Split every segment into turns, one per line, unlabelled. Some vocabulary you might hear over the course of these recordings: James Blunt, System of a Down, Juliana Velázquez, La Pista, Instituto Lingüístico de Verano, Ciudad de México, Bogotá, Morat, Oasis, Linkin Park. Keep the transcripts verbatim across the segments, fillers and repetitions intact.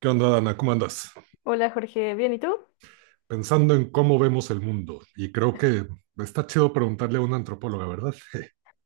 ¿Qué onda, Dana? ¿Cómo andas?
Hola Jorge, ¿bien y tú?
Pensando en cómo vemos el mundo. Y creo que está chido preguntarle a una antropóloga, ¿verdad?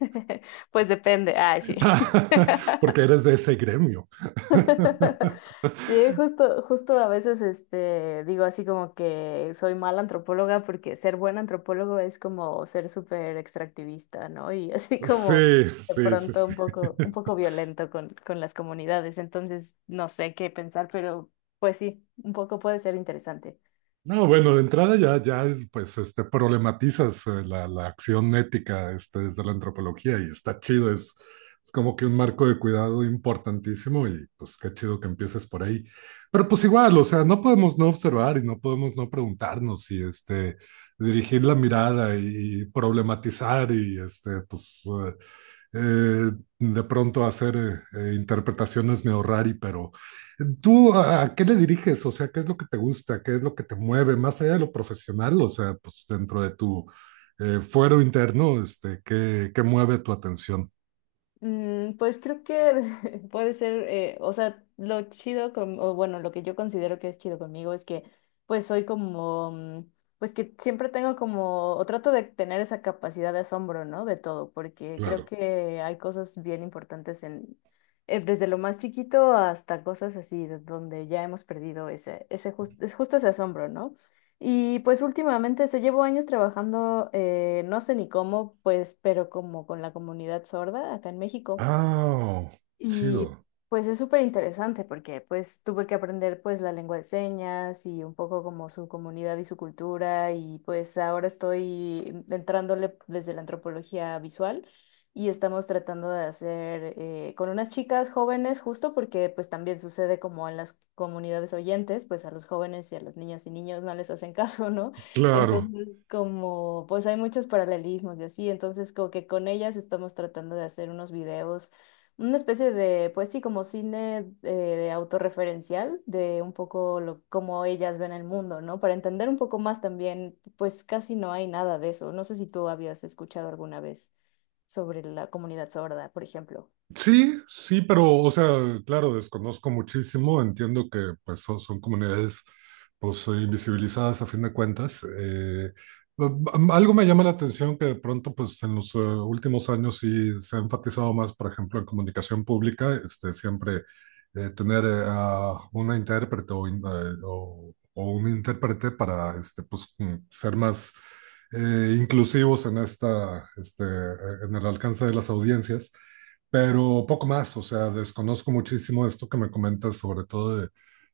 Pues depende, ay sí.
Porque eres de ese gremio.
Sí, justo, justo a veces este, digo así como que soy mala antropóloga porque ser buen antropólogo es como ser súper extractivista, ¿no? Y así como
Sí,
de
sí, sí,
pronto
sí.
un poco, un poco violento con, con las comunidades, entonces no sé qué pensar, pero pues sí, un poco puede ser interesante.
No, bueno, de entrada ya, ya es, pues, este, problematizas eh, la, la acción ética este, desde la antropología y está chido, es, es como que un marco de cuidado importantísimo, y pues qué chido que empieces por ahí. Pero pues igual, o sea, no podemos no observar y no podemos no preguntarnos y este, dirigir la mirada y problematizar y este, pues eh, eh, de pronto hacer eh, eh, interpretaciones medio rari, pero... ¿Tú a, a qué le diriges? O sea, ¿qué es lo que te gusta? ¿Qué es lo que te mueve? Más allá de lo profesional, o sea, pues dentro de tu eh, fuero interno, este, ¿qué, qué mueve tu atención?
Mm, pues creo que puede ser, eh, o sea, lo chido con, o bueno, lo que yo considero que es chido conmigo es que pues soy como, mm, pues que siempre tengo como, o trato de tener esa capacidad de asombro, ¿no? De todo, porque creo
Claro.
que hay cosas bien importantes en, eh, desde lo más chiquito hasta cosas así, de donde ya hemos perdido ese, ese jus- es justo ese asombro, ¿no? Y pues últimamente, se llevo años trabajando, eh, no sé ni cómo, pues, pero como con la comunidad sorda acá en México.
Ah, oh,
Y
chido.
pues es súper interesante porque pues tuve que aprender pues la lengua de señas y un poco como su comunidad y su cultura y pues ahora estoy entrándole desde la antropología visual y estamos tratando de hacer eh, con unas chicas jóvenes justo porque pues también sucede como en las comunidades oyentes pues a los jóvenes y a las niñas y niños no les hacen caso, ¿no?
Claro.
Entonces, como, pues hay muchos paralelismos y así, entonces como que con ellas estamos tratando de hacer unos videos, una especie de, pues sí, como cine eh, autorreferencial de un poco lo, cómo ellas ven el mundo, ¿no? Para entender un poco más también, pues casi no hay nada de eso. No sé si tú habías escuchado alguna vez sobre la comunidad sorda, por ejemplo.
Sí, sí, pero, o sea, claro, desconozco muchísimo, entiendo que pues son, son comunidades pues eh, invisibilizadas a fin de cuentas. Eh, am- algo me llama la atención que de pronto pues en los eh, últimos años sí se ha enfatizado más, por ejemplo, en comunicación pública, este, siempre eh, tener eh, a una intérprete o, in- eh, o- o un intérprete para este, pues, mm, ser más eh, inclusivos en esta, este, eh, en el alcance de las audiencias, pero poco más, o sea, desconozco muchísimo esto que me comentas, sobre todo de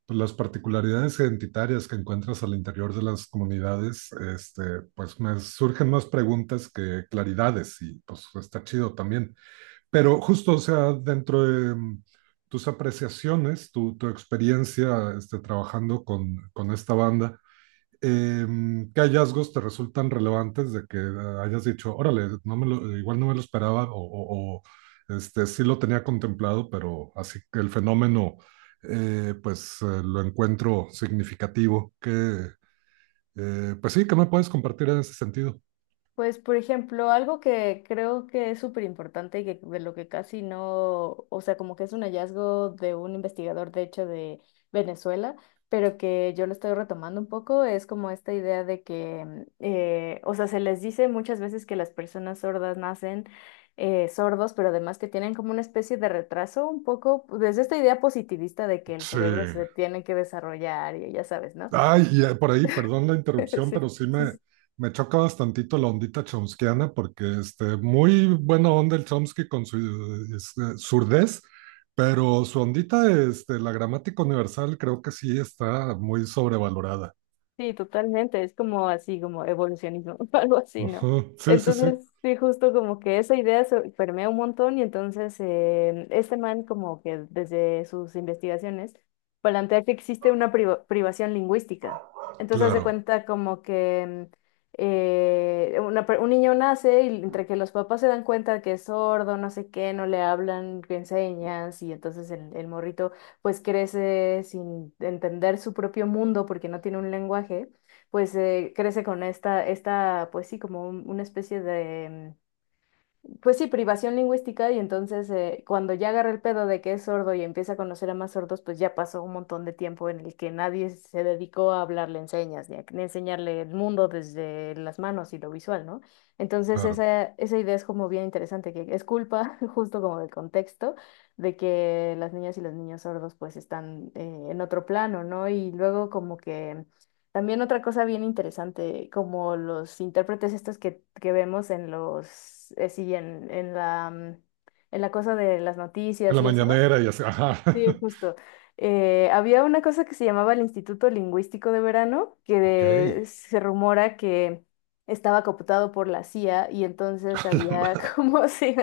pues, las particularidades identitarias que encuentras al interior de las comunidades, este, pues me surgen más preguntas que claridades y pues está chido también. Pero justo, o sea, dentro de mm, tus apreciaciones, tu, tu experiencia este, trabajando con, con esta banda, em, ¿qué hallazgos te resultan relevantes de que eh, hayas dicho, órale, no me lo- igual no me lo esperaba o, o- o, este, sí lo tenía contemplado, pero así que el fenómeno, eh, pues eh, lo encuentro significativo? Que, eh, pues sí, ¿qué me puedes compartir en ese sentido?
Pues, por ejemplo, algo que creo que es súper importante y que de lo que casi no, o sea, como que es un hallazgo de un investigador, de hecho, de Venezuela, pero que yo lo estoy retomando un poco, es como esta idea de que, mm, eh, o sea, se les dice muchas veces que las personas sordas nacen eh, sordos, pero además que tienen como una especie de retraso un poco, pues, desde esta idea positivista de que el
Sí.
cerebro se tiene que desarrollar y ya sabes, ¿no?
Ay, y eh, por ahí, perdón la interrupción,
Sí,
pero sí
sí,
me,
sí.
me choca bastantito la ondita chomskiana, porque este, muy buena onda el Chomsky con su eh, este, surdez, pero su ondita, este, la gramática universal, creo que sí está muy sobrevalorada.
Sí, totalmente, es como así, como evolucionismo, algo así, ¿no?
Ujú, sí, sí, sí,
Entonces, sí, justo como que esa idea se permea un montón y entonces eh, este man como que desde sus investigaciones plantea que existe una priva- privación lingüística. Entonces, hace
claro,
cuenta como que eh, una per- un niño nace y entre que los papás se dan cuenta que es sordo, no sé qué, no le hablan, que enseñas y entonces el, el morrito pues crece sin entender su propio mundo porque no tiene un lenguaje, pues eh, crece con esta, esta, pues sí, como un- una especie de, pues sí, privación lingüística y entonces eh, cuando ya agarra el pedo de que es sordo y empieza a conocer a más sordos, pues ya pasó un montón de tiempo en el que nadie se dedicó a hablarle en señas, ni a ni a enseñarle el mundo desde las manos y lo visual, ¿no? Entonces
claro.
esa, esa idea es como bien interesante, que es culpa justo como del contexto de que las niñas y los niños sordos pues están eh, en otro plano, ¿no? Y luego como que... También otra cosa bien interesante, como los intérpretes estos que, que vemos en los, eh, sí, en, en la, mm, en la cosa de las
En
noticias
la
y eso.
mañanera y así, ajá.
Sí, justo. Eh, había una cosa que se llamaba el Instituto Lingüístico de Verano, que
Ok.
de- se rumora que estaba cooptado por la C I A y
a
entonces
la
había
ma-
como si-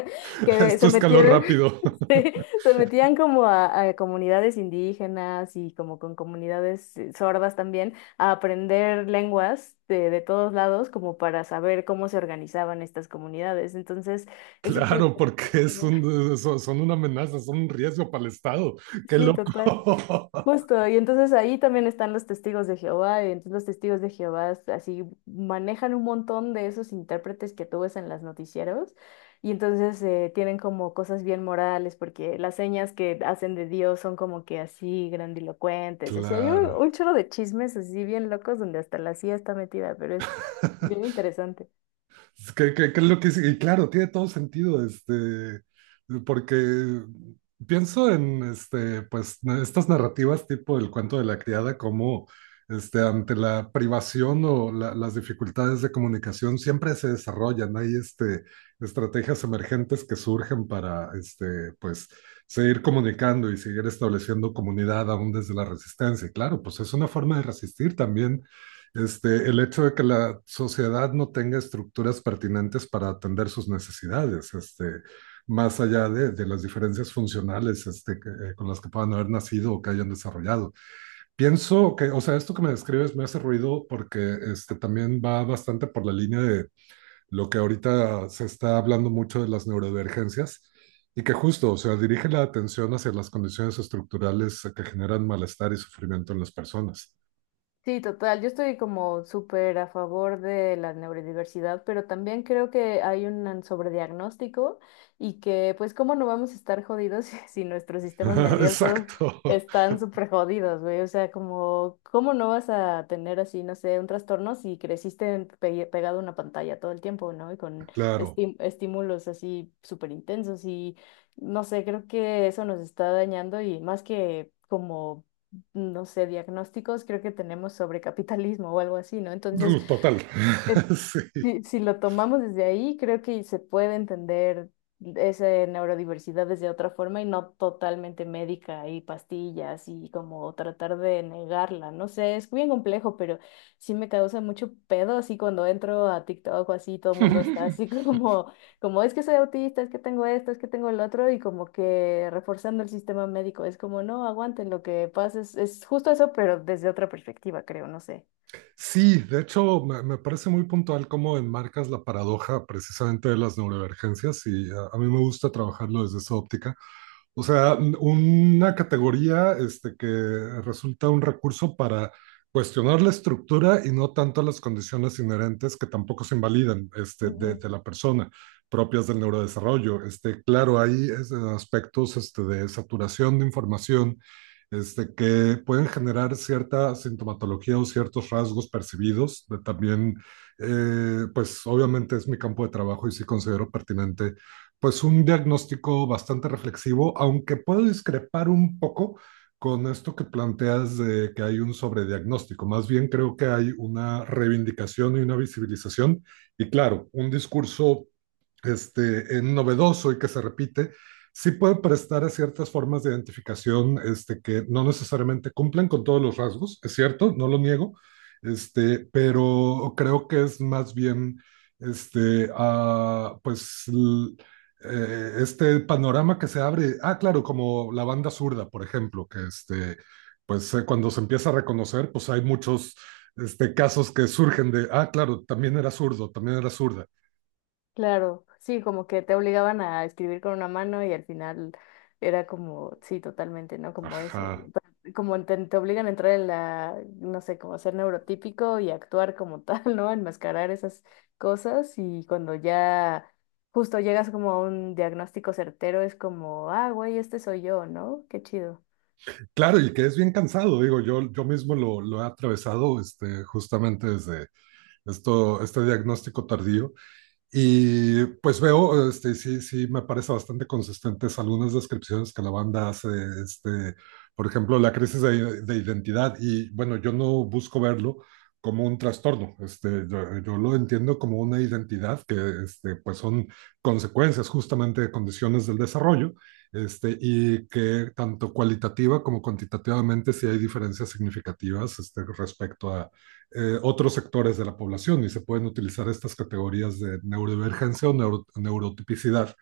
que
esto
se
escaló
metieron,
rápido.
sí, se metían como a, a comunidades indígenas y como con comunidades eh, sordas también a aprender lenguas de, de todos lados como para saber cómo se organizaban estas comunidades. Entonces, es súper
Claro, porque
interesante,
es
¿no?
un, son son una amenaza, son un riesgo para el Estado. Qué
Sí,
loco.
total. Justo, y entonces ahí también están los testigos de Jehová, y entonces los testigos de Jehová s- así manejan un montón de esos intérpretes que tú ves en las noticieros, y entonces eh, tienen como cosas bien morales, porque las señas que hacen de Dios son como que así grandilocuentes, así hay un,
Claro.
un chorro de chismes así bien locos donde hasta la C I A está metida, pero es bien interesante.
Es que, que- que es lo que sí, y claro, tiene todo sentido, este, porque pienso en este, pues, na- estas narrativas tipo el cuento de la criada, como este, ante la privación o la- las dificultades de comunicación siempre se desarrollan. Hay este, estrategias emergentes que surgen para este, pues, seguir comunicando y seguir estableciendo comunidad aún desde la resistencia. Y claro, pues es una forma de resistir también. Este, el hecho de que la sociedad no tenga estructuras pertinentes para atender sus necesidades, este, más allá de, de, las diferencias funcionales este, que- eh, con las que puedan haber nacido o que hayan desarrollado. Pienso que, o sea, esto que me describes me hace ruido porque este, también va bastante por la línea de lo que ahorita se está hablando mucho de las neurodivergencias. Y que justo, o sea, dirige la atención hacia las condiciones estructurales que generan malestar y sufrimiento en las personas.
Sí, total. Yo estoy como súper a favor de la neurodiversidad, pero también creo que hay un sobrediagnóstico y que pues cómo no vamos a estar jodidos si, si nuestros sistemas nerviosos
Exacto,
están súper jodidos, güey. O sea, como cómo no vas a tener así, no sé, un trastorno si creciste en- pe- pegado a una pantalla todo el tiempo, ¿no? Y con
claro.
esti- estímulos así súper intensos y no sé, creo que eso nos está dañando y más que... como no sé, diagnósticos creo que tenemos sobre capitalismo o algo así, ¿no? Entonces,
Uh, Total.
eh,
Sí.
si, si lo tomamos desde ahí, creo que se puede entender esa neurodiversidad desde otra forma y no totalmente médica y pastillas y como tratar de negarla. No sé, es bien complejo, pero sí me causa mucho pedo así cuando entro a TikTok o así, todo el mundo está así como, como es que soy autista, es que tengo esto, es que tengo el otro y como que reforzando el sistema médico. Es como, no, aguanten, lo que pasa es, es justo eso, pero desde otra perspectiva, creo, no sé.
Sí, de hecho, me, me parece muy puntual cómo enmarcas la paradoja precisamente de las neurodivergencias, y a, a mí me gusta trabajarlo desde esa óptica. O sea, n- una categoría este, que resulta un recurso para cuestionar la estructura y no tanto las condiciones inherentes, que tampoco se invalidan, este, de,
Ujú.
de la persona, propias del neurodesarrollo. Este, claro, hay es, aspectos, este, de saturación de información, este, que pueden generar cierta sintomatología o ciertos rasgos percibidos. De También, eh, pues obviamente es mi campo de trabajo y sí considero pertinente pues un diagnóstico bastante reflexivo, aunque puedo discrepar un poco con esto que planteas de que hay un sobrediagnóstico. Más bien creo que hay una reivindicación y una visibilización, y claro, un discurso este, eh, novedoso, y que se repite, sí puede prestar a ciertas formas de identificación, este, que no necesariamente cumplen con todos los rasgos, es cierto, no lo niego, este, pero creo que es más bien, este, ah pues, l- eh, este panorama que se abre, ah, claro, como la banda zurda, por ejemplo, que este, pues eh, cuando se empieza a reconocer, pues hay muchos este, casos que surgen de, ah, claro, también era zurdo, también era zurda.
Claro, sí, como que te obligaban a escribir con una mano y al final era como, sí, totalmente, ¿no? Como eso,
Ajá.
pe- como te, te obligan a entrar en la, no sé, como ser neurotípico y actuar como tal, ¿no? Enmascarar esas cosas y cuando ya justo llegas como a un diagnóstico certero es como, ah, güey, este soy yo, ¿no? Qué chido.
Claro, y que es bien cansado, digo, yo, yo mismo lo, lo he atravesado, este, justamente desde esto, este diagnóstico tardío. Y pues veo, este, sí, sí, me parece bastante consistentes algunas descripciones que la banda hace, este, por ejemplo, la crisis de, de identidad. Y bueno, yo no busco verlo como un trastorno, este, yo, yo lo entiendo como una identidad que este, pues son consecuencias justamente de condiciones del desarrollo, este, y que tanto cualitativa como cuantitativamente sí hay diferencias significativas este, respecto a, eh, otros sectores de la población, y se pueden utilizar estas categorías de neurodivergencia o neuro- neurotipicidad.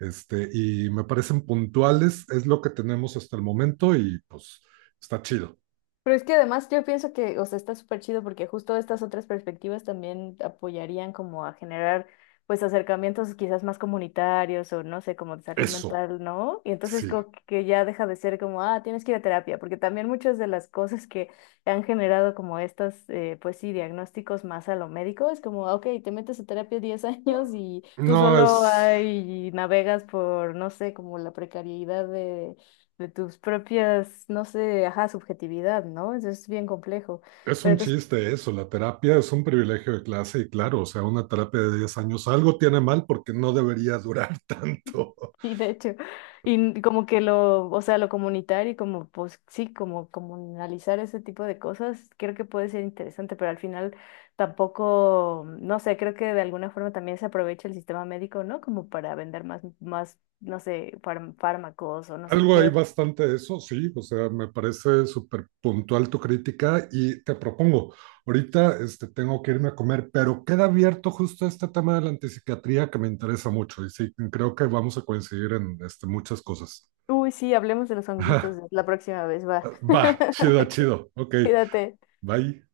Este, y me parecen puntuales, es lo que tenemos hasta el momento y pues está chido.
Pero es que además yo pienso que, o sea, está súper chido porque justo estas otras perspectivas también apoyarían como a generar pues acercamientos quizás más comunitarios o no sé, como de salud
Eso,
mental, ¿no? Y entonces
sí.
como que ya deja de ser como, ah, tienes que ir a terapia, porque también muchas de las cosas que han generado como estas, eh, pues sí, diagnósticos más a lo médico, es como, ah, ok, te metes a terapia diez años y tú
No es,
solo ahí navegas por, no sé, como la precariedad de de tus propias, no sé, ajá, subjetividad, ¿no? Eso es bien complejo.
es
Pero
un
entonces,
chiste eso, la terapia es un privilegio de clase y claro, o sea, una terapia de diez años algo tiene mal porque no debería durar tanto.
sí, de hecho, y como que lo, o sea, lo comunitario y como, pues sí, como comunalizar ese tipo de cosas, creo que puede ser interesante, pero al final tampoco, no sé, creo que de alguna forma también se aprovecha el sistema médico, ¿no? Como para vender más, más, no sé, fárm- fármacos o no sé
Algo hay
qué.
bastante de eso, sí, o sea, me parece súper puntual tu crítica, y te propongo, ahorita este, tengo que irme a comer, pero queda abierto justo este tema de la antipsiquiatría que me interesa mucho y sí, creo que vamos a coincidir en este, muchas cosas.
Uy, sí, hablemos de los honguitos la próxima vez, va.
Va, chido, chido, ok,
Cuídate.
bye.